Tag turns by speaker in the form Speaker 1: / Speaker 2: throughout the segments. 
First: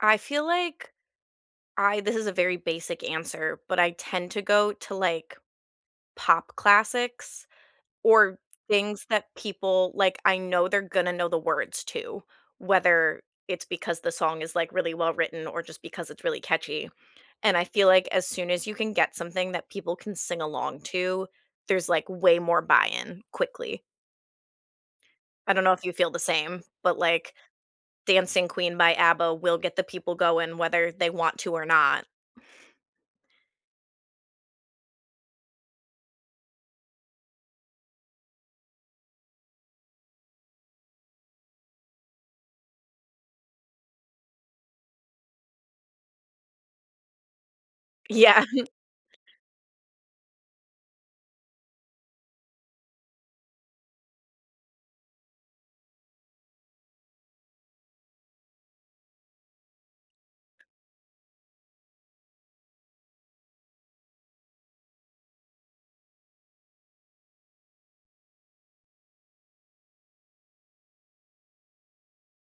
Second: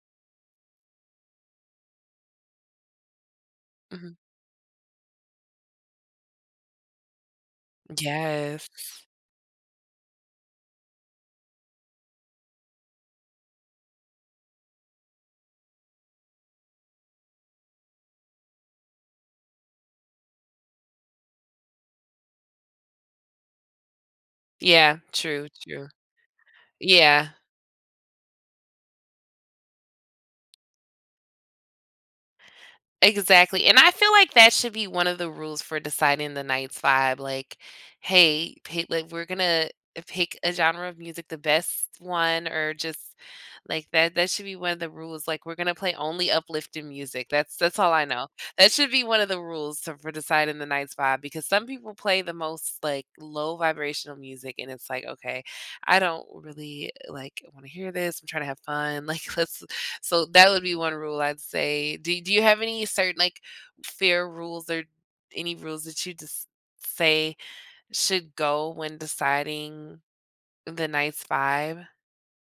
Speaker 1: I feel like, I this is a very basic answer, but I
Speaker 2: Mhm.
Speaker 1: tend to go to, like, pop classics, or
Speaker 2: Yes.
Speaker 1: things that people like, I know they're gonna know the words to, whether it's because the song is, like, really well-written, or just because it's really catchy, and I feel like, as soon as you can get something that people can sing along to, there's, like, way more buy-in, quickly.
Speaker 2: Yeah. True,
Speaker 1: I don't know if
Speaker 2: true.
Speaker 1: you feel the same, but,
Speaker 2: Yeah.
Speaker 1: like, "Dancing Queen" by ABBA will get the people going whether they want to or not.
Speaker 2: Exactly, and I feel like that should be one of the rules for deciding the night's vibe, like, "Hey, pay" like, "We're gonna, eh, pick a genre of music, the best one, or just" like that, that should be one of the rules. Like, "We're gonna play only uplifting music," that's that's all I know.
Speaker 1: Yeah.
Speaker 2: That should be one of the rules t for deciding the night's vibe, because some people play the most, like, low vibrational music, and it's like, okay, I don't really, like, wanna hear this, I'm trying to have fun, like, let's so that would be one rule, I'd say. Do do you have any certain like, fair rules, or any rules that you just say should go when deciding the night's vibe?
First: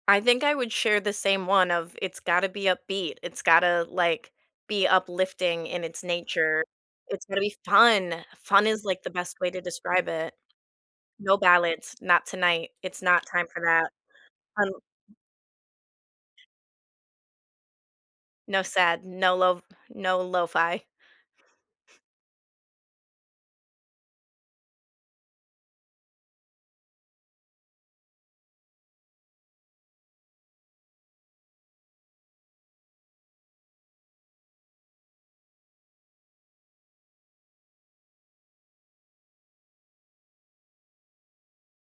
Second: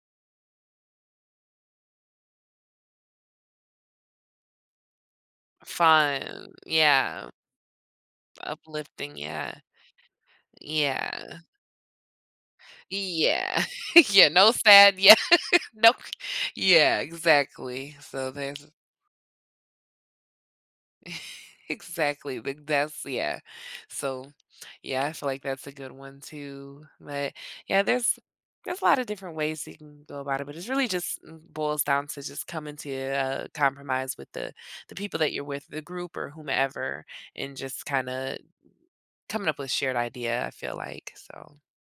Speaker 1: I think I would share the same one of, it's gotta be upbeat. It's gotta, like, be uplifting in its
Speaker 2: Fun,
Speaker 1: nature. It's
Speaker 2: yeah.
Speaker 1: gonna be fun! Fun is, like, the
Speaker 2: Uplifting,
Speaker 1: best way
Speaker 2: yeah.
Speaker 1: to describe it. No
Speaker 2: Yeah.
Speaker 1: ballads, not tonight. It's not time for
Speaker 2: Yeah.
Speaker 1: that.
Speaker 2: Yeah, no sad. Yeah
Speaker 1: [unintelligible]
Speaker 2: Nope. Yeah, exactly, so
Speaker 1: No
Speaker 2: there's
Speaker 1: sad, no lov no lo-fi.
Speaker 2: Exactly, big that's yeah. So, yeah, I feel like that's a good one, too, but, yeah, there's there's a lot of different ways that you can go about it, but it's really just it boils down to just coming to a compromise with the the people that you're with, the group or whomever, and just kinda coming up with a shared idea, I feel like, so